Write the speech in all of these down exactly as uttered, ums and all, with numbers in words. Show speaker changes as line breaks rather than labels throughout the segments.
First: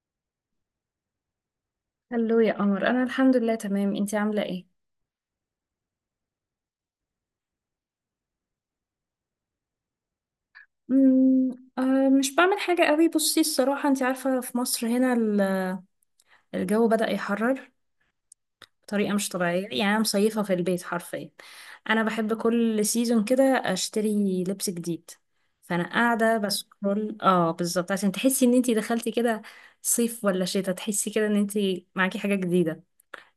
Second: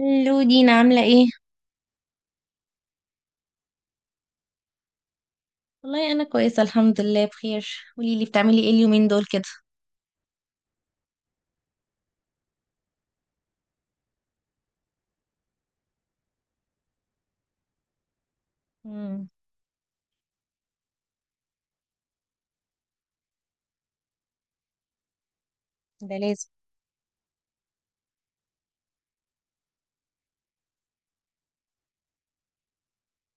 الو دينا عاملة ايه؟
هلو يا قمر، انا الحمد لله تمام، انتي عامله ايه؟
والله أنا كويسة الحمد لله بخير. قوليلي بتعملي ايه اليومين دول كده؟
مم، آه مش بعمل حاجه قوي. بصي الصراحه انتي عارفه في مصر هنا ال- الجو بدأ يحرر بطريقه
مم.
مش طبيعيه، يعني انا مصيفه في البيت حرفيا. انا بحب كل سيزون كده اشتري لبس جديد، فانا
ده
قاعده
لازم.
بسكرول اه بالظبط. عشان تحسي ان انتي دخلتي كده صيف ولا شتاء، تحسي كده ان انتي معاكي حاجه جديده،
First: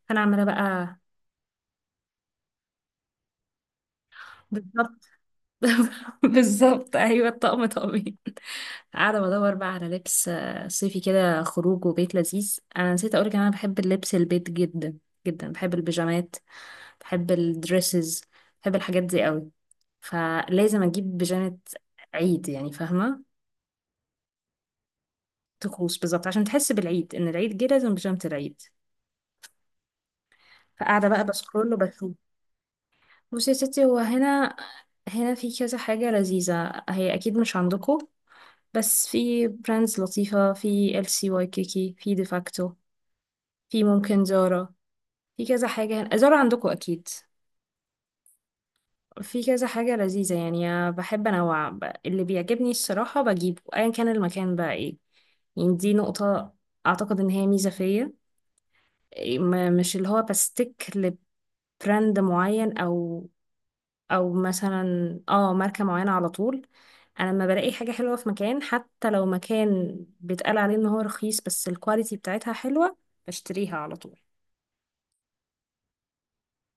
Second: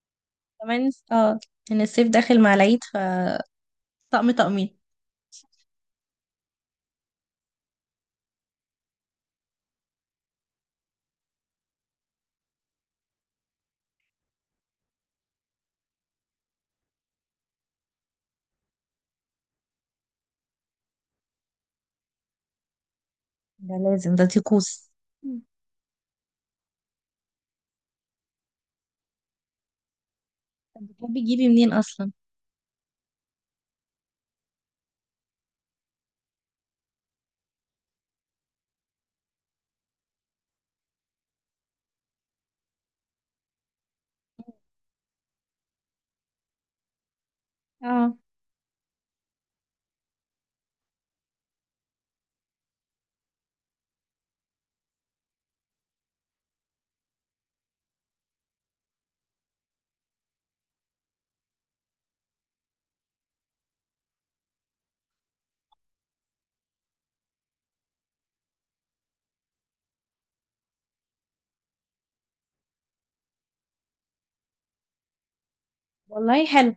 فانا عماله
كمان
بقى.
اه، إن الصيف داخل مع العيد ف طقم طقمين.
بالظبط. بالظبط ايوه، الطقم طقمين. قاعده بدور بقى على لبس آه، صيفي كده خروج وبيت لذيذ. انا نسيت اقولك إن انا بحب اللبس البيت جدا جدا، بحب البيجامات، بحب الدريسز، بحب الحاجات دي قوي، فلازم اجيب بيجامه عيد، يعني فاهمه.
ده لازم، ده طقوس. مم.
طقوس بالظبط، عشان تحس بالعيد ان العيد جه لازم بيجامه العيد.
طب
فقاعده
بتحبي
بقى
تجيبي منين
بسكرول
أصلا؟
وبشوف. بصي يا ستي، هو هنا هنا في كذا حاجه لذيذه، هي اكيد مش عندكم. بس في براندز لطيفة، في ال سي واي كيكي، في ديفاكتو، في ممكن زارا، في كذا حاجة زارا عندكم أكيد،
اه،
في كذا حاجة لذيذة. يعني أنا بحب أنوع ب- اللي بيعجبني الصراحة بجيبه، أيا كان المكان بقى إيه. يعني دي نقطة، أعتقد إن هي ميزة فيا. إيه، ما- مش اللي هو بستيك لبراند معين، أو أو مثلا اه ماركة معينة على طول. انا لما بلاقي حاجه حلوه في مكان، حتى لو مكان بيتقال عليه ان هو رخيص بس الكواليتي بتاعتها حلوه، بشتريها على طول.
والله حلو.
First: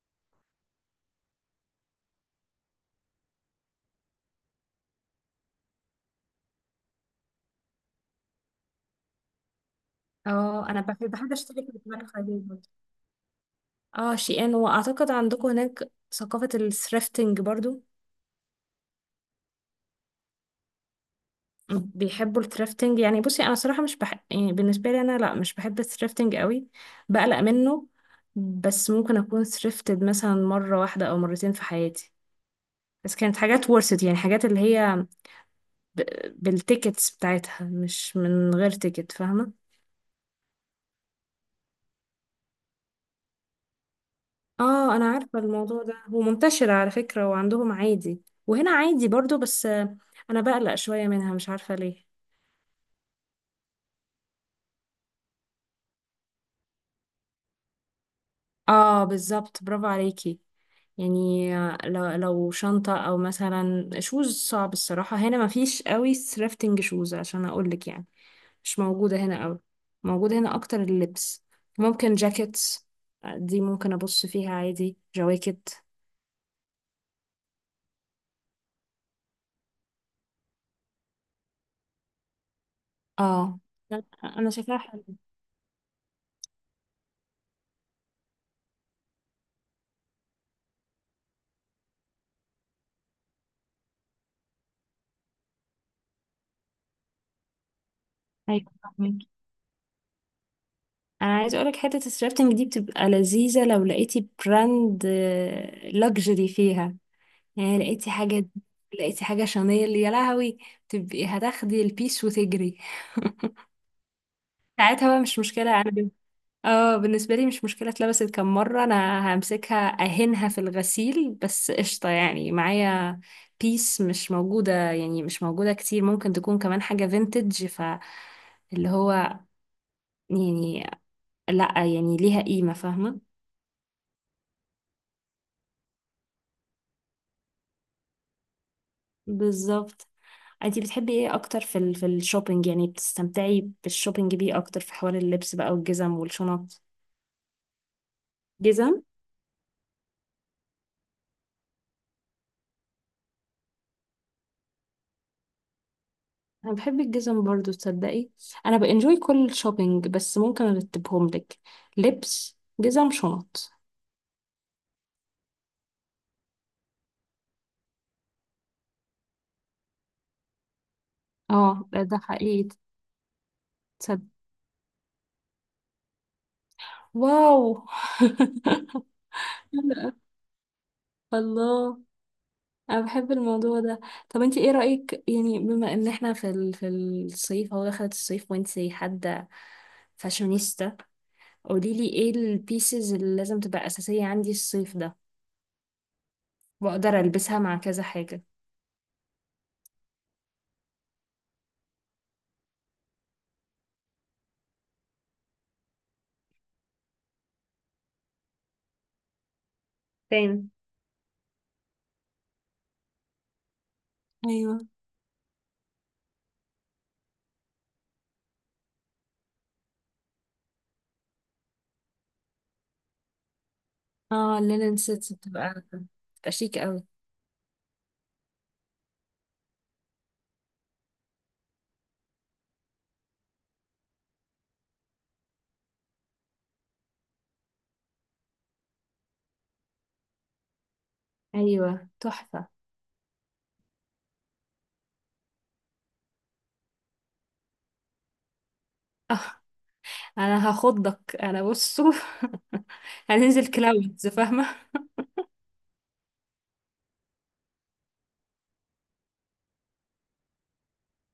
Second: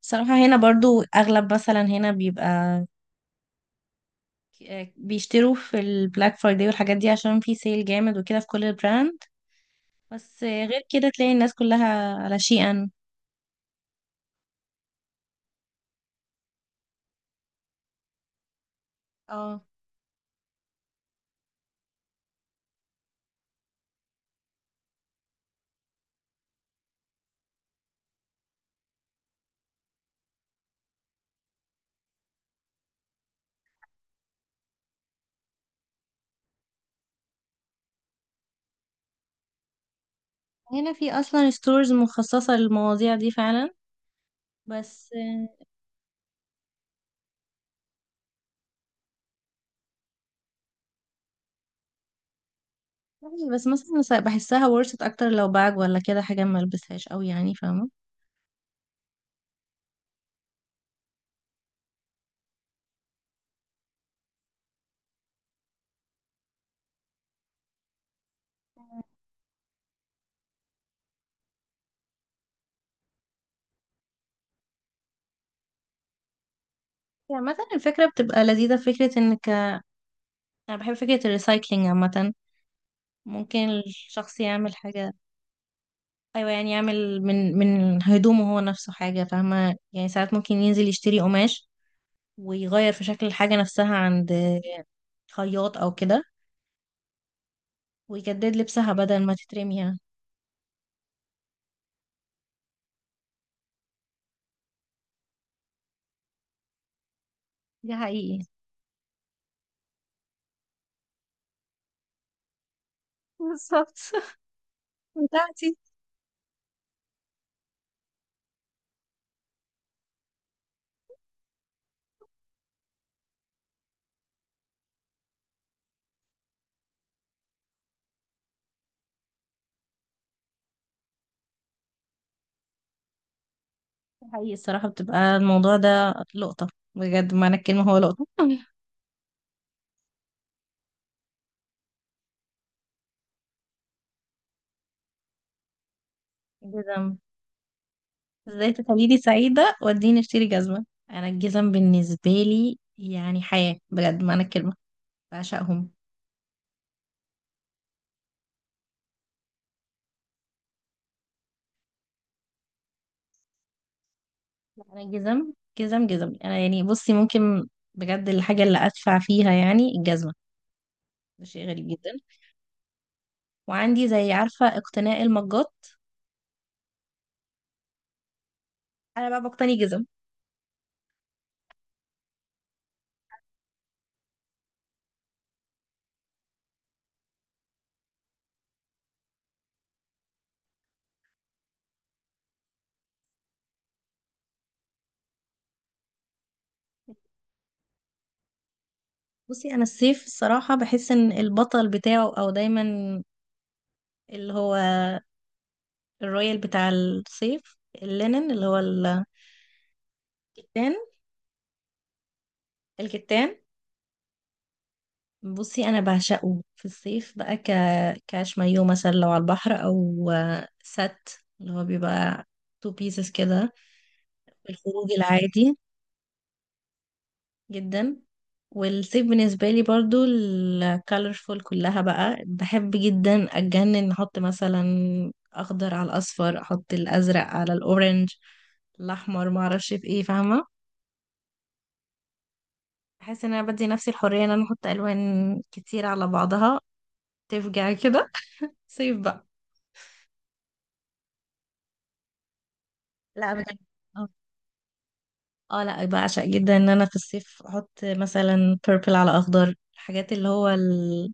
صراحة هنا برضو أغلب مثلا هنا بيبقى ك- آه، بيشتروا في البلاك فرايداي والحاجات دي عشان في سيل جامد وكده في كل البراند. بس
اه انا
غير كده
بحب بحب
تلاقي الناس
اشتري في البلاد
كلها على
الخارجيه برضه.
شيئا.
اه شيئان، واعتقد عندكم هناك ثقافه الثريفتنج برضو،
اه،
بيحبوا الثريفتنج. يعني بصي انا صراحه مش بحب، يعني بالنسبه لي انا لا مش بحب الثريفتنج قوي، بقلق منه. بس ممكن اكون ثريفتد مثلا مره واحده او مرتين في حياتي، بس كانت حاجات ورثت، يعني حاجات اللي هي ب- بالتيكتس بتاعتها، مش من غير تيكت، فاهمة.
هنا في اصلا ستورز مخصصة للمواضيع دي فعلا.
اه انا
بس
عارفة الموضوع ده هو منتشر على فكرة، وعندهم عادي، وهنا عادي برضو، بس آه، انا بقلق شوية منها، مش عارفة ليه.
آه، بس مثلا س- بحسها ورثت اكتر لو باج ولا كده حاجة ما البسهاش قوي يعني فاهمة.
اه بالظبط، برافو عليكي. يعني آه، لو لو شنطة او مثلا شوز، صعب الصراحة هنا مفيش قوي سرافتنج شوز عشان اقولك يعني. مش موجودة هنا قوي، موجودة هنا اكتر اللبس، ممكن جاكيتس، آه، دي ممكن ابص فيها عادي جواكت.
يعني مثلا الفكرة بتبقى لذيذة، فكرة انك انا بحب فكرة الريسايكلينج عامة.
اه
ممكن
لا،
الشخص
انا
يعمل
شايفاها
حاجة.
حلوه.
ايوه يعني يعمل من من هدومه هو نفسه حاجة، فاهمة؟ يعني ساعات ممكن ينزل يشتري قماش ويغير في شكل الحاجة نفسها عند خياط او كده، ويجدد
ايوه
لبسها بدل
فاهمك.
ما تترمي يعني.
انا عايزه اقولك، حته الثرافتنج دي بتبقى لذيذه لو لقيتي براند لوكسجري فيها، يعني
ده
لقيتي
حقيقي.
حاجه، لقيتي حاجه شانيل، يا لهوي، تبقي هتاخدي البيس وتجري.
بالظبط.
ساعتها بقى مش
بتاعتي.
مشكله انا بال- اه بالنسبه لي مش مشكله، اتلبست كم مره، انا همسكها اهنها في الغسيل بس قشطه يعني معايا. بيس مش موجوده، يعني مش موجوده كتير، ممكن تكون كمان حاجه فينتج، ف اللي هو يعني لا يعني ليها قيمة فاهمة.
حقيقي الصراحة بتبقى الموضوع ده لقطة، بجد معنى الكلمة هو لقطة.
بالظبط. انتي بتحبي ايه اكتر في ال في الشوبينج، يعني بتستمتعي بالشوبينج بيه اكتر في حوار اللبس بقى والجزم والشنط؟
جزم. ازاي
جزم.
تخليني سعيدة واديني اشتري جزمة؟ انا الجزم بالنسبة لي يعني حياة، بجد معنى الكلمة. بعشقهم.
انا بحب الجزم برضو، تصدقي. انا بانجوي كل الشوبينج، بس ممكن ارتبهم لك: لبس، جزم، شنط.
انا الجزم جزم جزم، انا يعني بصي ممكن، بجد الحاجة اللي ادفع فيها يعني الجزمة، ده شيء غريب
اه ده
جدا.
ده حقيقي.
وعندي
تصدق،
زي عارفة اقتناء المجات،
واو.
انا بقى بقتني جزم.
الله، انا بحب الموضوع ده. طب انت ايه رأيك، يعني بما ان احنا في ال... في الصيف هو دخلت الصيف، وانت حد فاشونيستا، قولي لي ايه البيسز اللي لازم تبقى اساسية عندي الصيف ده واقدر البسها مع كذا حاجة.
بصي انا الصيف الصراحة بحس ان البطل بتاعه او دايما اللي هو الرويال بتاع الصيف، اللينن اللي هو
تاني.
الكتان، الكتان.
ايوه.
بصي انا بعشقه في الصيف بقى ك... كاش مايو مثلا لو على البحر او آه، سات، اللي هو بيبقى تو بيسز كده،
اه
في
اللينن
الخروج
سيتس بتبقى،
العادي.
بتبقى شيك قوي.
جدا. والصيف بالنسبة لي برضو الكالرفول كلها بقى بحب جدا، اتجنن احط مثلا اخضر على الاصفر، احط الازرق على الاورنج، الاحمر، معرفش في ايه فاهمة.
ايوه تحفة.
بحس ان انا بدي نفسي الحريه ان انا احط الوان كتير على بعضها، تفجع كده، صيف
اه
بقى.
انا هاخضك انا بصوا.
لا
هننزل
بجد.
كلاودز
اه.
فاهمة.
آه، لا بعشق جدا ان انا في الصيف احط مثلا purple على اخضر، الحاجات اللي هو ال-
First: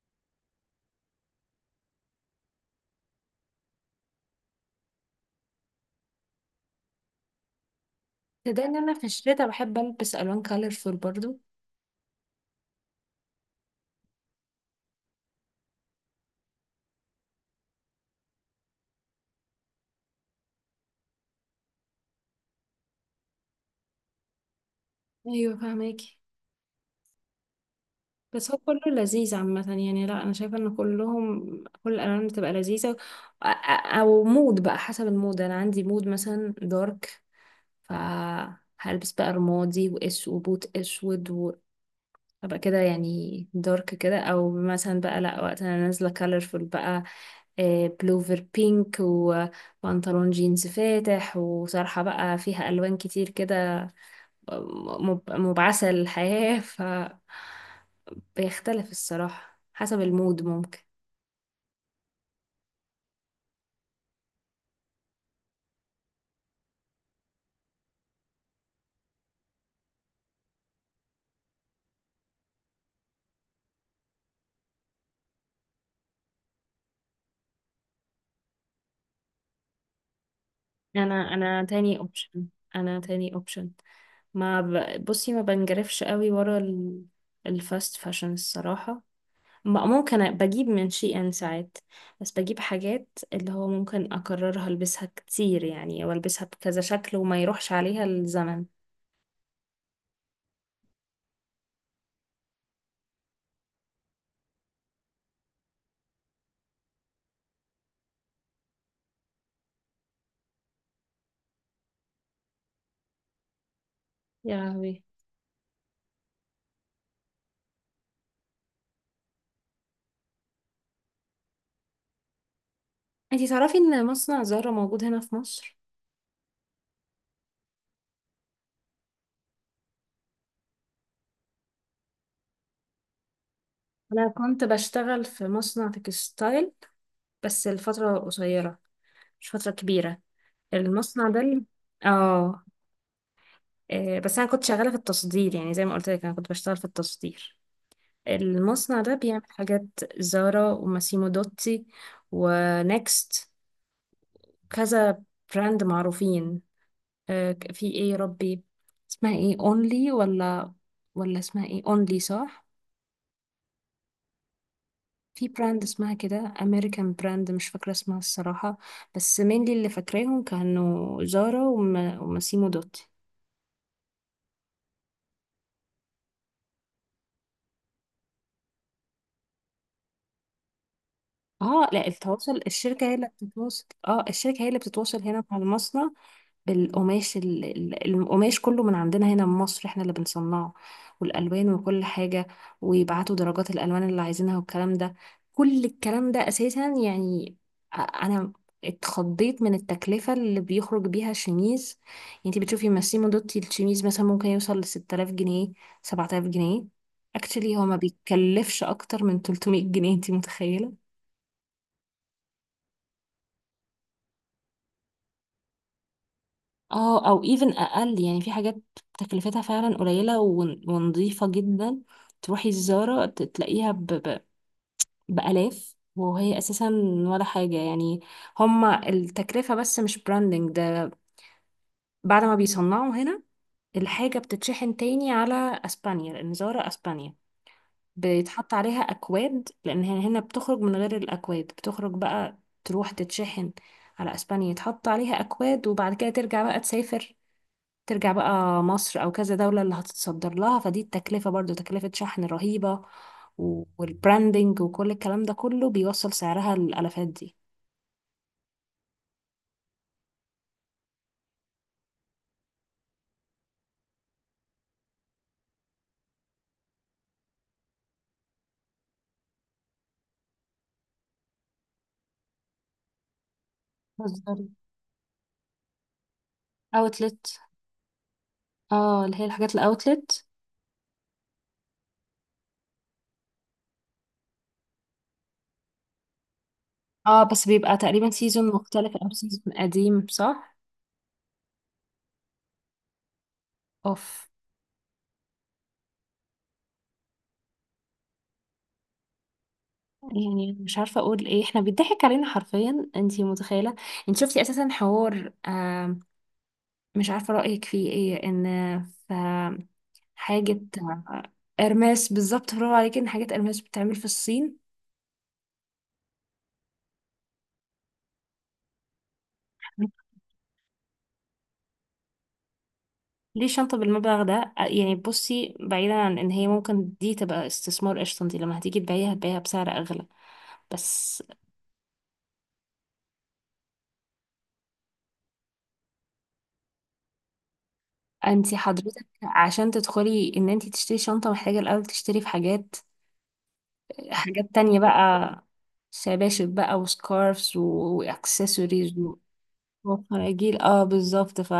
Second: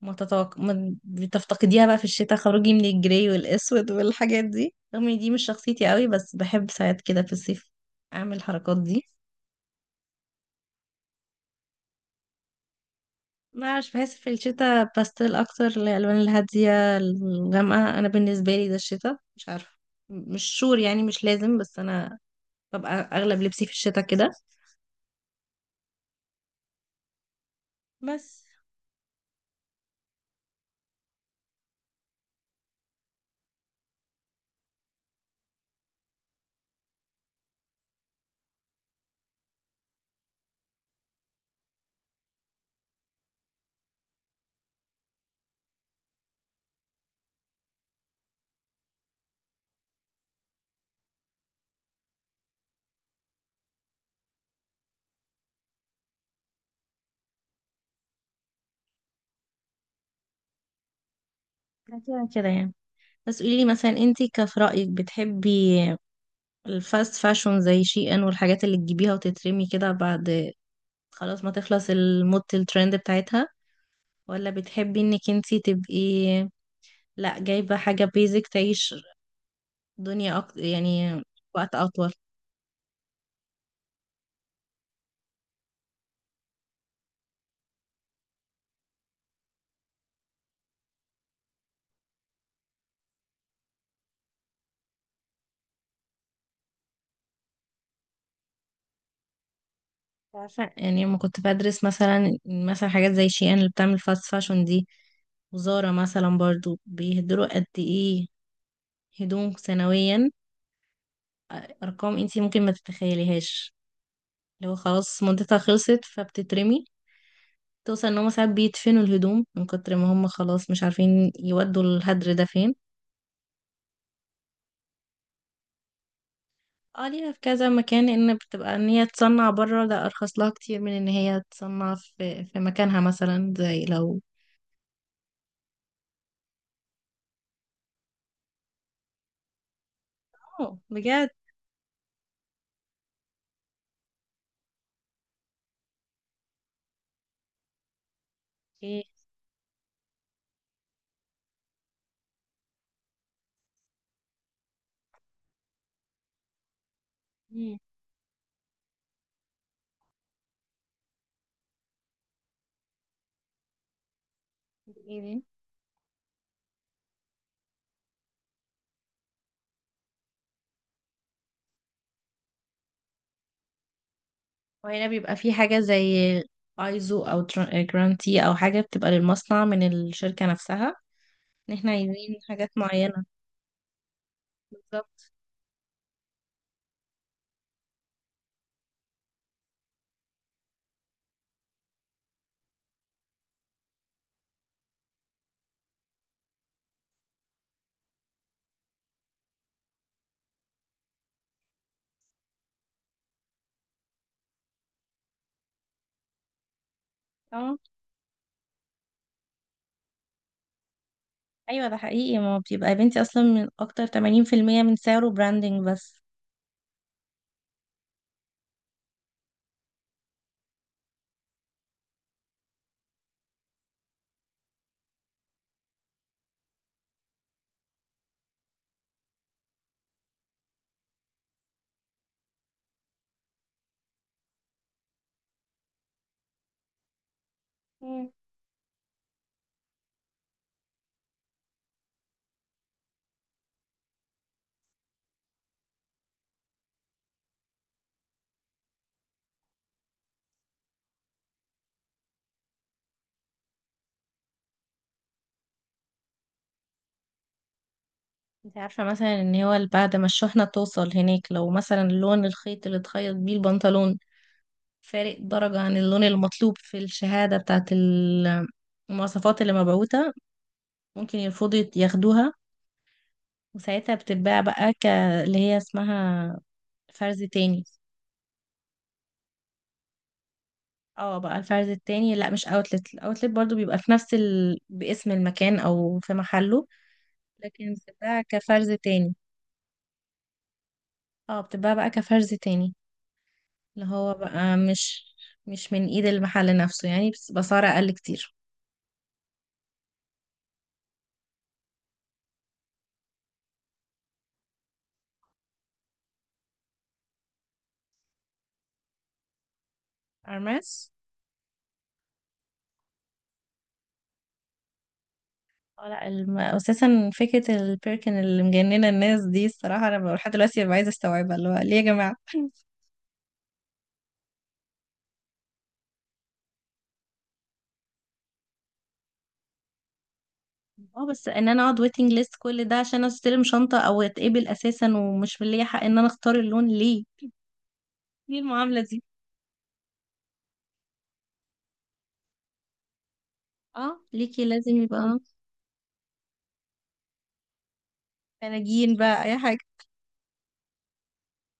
ما تتوق... ما بتفتقديها بقى في الشتاء خروجي من الجراي والاسود والحاجات دي رغم ان دي مش شخصيتي قوي، بس بحب ساعات كده في الصيف اعمل
ده
الحركات
ان انا
دي.
في الشتا بحب البس الوان كالرفول برضو.
ما عارف بحس في الشتاء باستيل اكتر، الالوان الهاديه الغامقه، انا بالنسبه لي ده الشتاء مش عارفه، مش شور يعني مش لازم، بس انا ببقى اغلب لبسي في الشتاء كده،
ايوه فاهمك.
بس
بس هو كله لذيذ عامة، يعني لا أنا شايفة إن كلهم كل الألوان بتبقى لذيذة، أ- أ- أو مود بقى حسب المود. أنا عندي مود مثلا دارك، فهلبس بقى رمادي وإس وبوت أسود وأبقى كده، يعني دارك كده. أو مثلا بقى لا وقت أنا نازلة كالرفول بقى، آه، بلوفر بينك وبنطلون جينز فاتح وطرحة بقى فيها ألوان كتير كده، م- مب- مبعثة للحياة. ف بيختلف الصراحة حسب المود ممكن.
كده كده يعني. بس قولي لي مثلا انتي كف رايك بتحبي الفاست فاشون زي شي ان والحاجات اللي تجيبيها وتترمي كده بعد خلاص ما تخلص الموضه الترند بتاعتها، ولا بتحبي انك انتي تبقي لا جايبه حاجه بيزك تعيش دنيا أكتر يعني
انا انا
وقت
تاني
اطول؟
اوبشن. انا تاني اوبشن. ما ب... بصي ما بنجرفش قوي ورا ال... الفاست فاشن الصراحة. ما- ممكن أ- بجيب من شي ان ساعات، بس بجيب حاجات اللي هو ممكن اكررها، البسها كتير يعني، والبسها بكذا شكل، وما يروحش عليها الزمن.
عارفة يعني لما كنت بدرس مثلا مثلا حاجات زي شي ان اللي بتعمل فاست فاشون دي، وزارة مثلا برضو بيهدروا قد ايه هدوم سنويا، ارقام انتي ممكن ما تتخيليهاش.
يا
لو
لهوي.
خلاص مدتها خلصت فبتترمي، توصل ان هما ساعات بيدفنوا الهدوم من كتر ما هما خلاص مش عارفين يودوا الهدر ده فين.
انتي تعرفي ان مصنع زهرة موجود هنا في مصر؟
اه ليها في كذا مكان. ان بتبقى ان هي تصنع بره ده ارخص لها كتير من ان هي تصنع في في مكانها مثلا زي لو
انا كنت بشتغل في مصنع تكستايل، بس الفترة قصيرة، مش فترة كبيرة.
اه
المصنع
بجد
ده اللي... اه آه، بس انا كنت شغاله في التصدير، يعني زي ما قلت لك انا كنت بشتغل في التصدير. المصنع
ايه.
ده بيعمل حاجات زارا وماسيمو دوتي ونكست، كذا براند معروفين. آه، ك-
مم.
في ايه يا ربي اسمها ايه، اونلي، ولا ولا اسمها ايه اونلي صح.
ايه دي؟
في براند اسمها كده امريكان براند، مش فاكره اسمها الصراحه، بس مين اللي فاكراهم كانوا زارا وما- وماسيمو دوتي.
وهنا بيبقى في حاجة زي ايزو او تر- جرانتي او حاجة بتبقى للمصنع من الشركة نفسها ان
اه
احنا
لا
عايزين
التواصل،
حاجات
الشركة هي
معينة.
اللي بتتواصل، اه الشركة هي اللي بتتواصل
بالظبط.
هنا مع المصنع. بالقماش، ال- ال- القماش كله من عندنا هنا من مصر، احنا اللي بنصنعه، والألوان وكل حاجة، ويبعتوا درجات الألوان اللي عايزينها والكلام ده، كل الكلام ده أساسا يعني. أ- أنا اتخضيت من التكلفة اللي بيخرج بيها الشميز. يعني انت بتشوفي ماسيمو دوتي الشميز مثلا ممكن يوصل لستة آلاف جنيه، سبعة آلاف جنيه.
اه
اكشلي هو ما بيتكلفش أكتر من تلتمية جنيه، انت متخيلة؟
ايوه، ده حقيقي، ما هو بيبقى يا بنتي اصلا من اكتر ثمانين في المئة من سعره براندنج بس.
اه او even اقل، يعني في حاجات تكلفتها فعلا قليله ون- ونظيفه جدا. تروحي الزاره ت- تلاقيها ب... ب... بالاف، وهي اساسا ولا حاجه يعني، هما التكلفه بس، مش براندنج ده. بعد ما بيصنعوا هنا، الحاجه بتتشحن تاني على اسبانيا، لان زاره اسبانيا،
مم.
بيتحط عليها اكواد، لان هي هنا بتخرج من غير الاكواد، بتخرج بقى تروح تتشحن على اسبانيا، يتحط عليها اكواد، وبعد كده ترجع بقى تسافر، ترجع بقى مصر او كذا دولة اللي هتتصدر لها. فدي التكلفة برضو تكلفة شحن رهيبة، و- والبراندنج وكل الكلام ده كله بيوصل سعرها للالافات دي.
انت عارفة مثلا ان هو بعد ما الشحنة توصل هناك، لو مثلا لون الخيط اللي اتخيط بيه البنطلون فارق درجة عن اللون المطلوب في الشهادة بتاعت ال- المواصفات اللي مبعوثة، ممكن يرفضوا ياخدوها. وساعتها بتتباع
بتهزري.
بقى ك... اللي هي اسمها فرز
اوتلت.
تاني.
اه اللي هي الحاجات الاوتلت.
اه بقى الفرز التاني، لا مش اوتلت، الاوتلت برضو بيبقى في نفس ال... باسم المكان او في محله،
اه بس
لكن
بيبقى تقريبا
بتتباع
سيزون
كفرز
مختلف او
تاني.
سيزون قديم صح.
اه بتتباع بقى كفرز تاني، اللي هو
اوف.
بقى مش، مش من ايد المحل نفسه يعني، بس بسعر اقل كتير.
يعني مش عارفه اقول ايه، احنا بيضحك علينا حرفيا، انتي متخيله. انت شفتي اساسا حوار آه، مش عارفه رايك فيه ايه، ان حاجة
ارماس.
آه، قرماس. بالظبط برافو عليكي، ان حاجة قرماس بتتعمل في الصين.
اه لا الم... اساسا فكرة البيركن اللي مجننة الناس دي الصراحة انا بقى لحد دلوقتي ببقى عايزة استوعبها، اللي هو ليه يا جماعة؟
ليه شنطة بالمبلغ ده؟ آه، يعني بصي، بعيدا عن ان هي ممكن دي تبقى استثمار قشطة، انتي لما هتيجي تبيعيها هتبيعيها بسعر اغلى.
اه
بس
بس ان انا اقعد ويتنج ليست كل ده عشان استلم شنطة او اتقبل اساسا ومش من ليا حق ان انا اختار اللون، ليه؟ ليه
انتي
المعاملة دي؟
حضرتك عشان تدخلي ان انتي تشتري شنطة، محتاجة الاول تشتري في حاجات،
اه ليكي
حاجات
لازم
تانية
يبقى
بقى، شباشب بقى وسكارفز واكسسوارز
فناجين بقى اي حاجة.
وفراجيل. اه بالظبط، ف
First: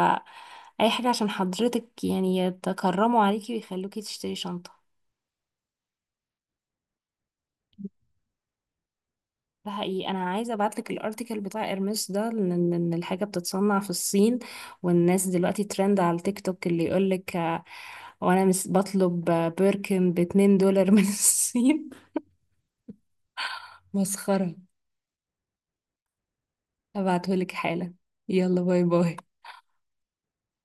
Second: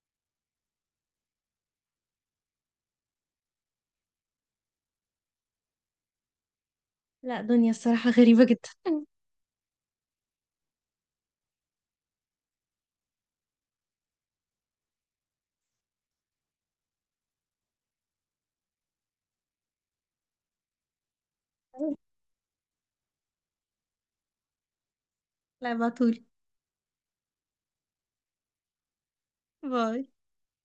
اي حاجة عشان حضرتك يعني يتكرموا عليكي ويخلوكي تشتري شنطة.
لا، دنيا الصراحة غريبة جدا.
ده حقيقي. انا عايزه ابعت لك الارتيكل بتاع ارمس ده، لان إن الحاجه بتتصنع في الصين، والناس دلوقتي ترند على التيك توك اللي يقول لك، وانا مس بطلب آه، بيركن ب اتنين دولار من الصين. مسخره.
لا، ابعتولي.
ابعته لك حالا. يلا باي باي.
باي.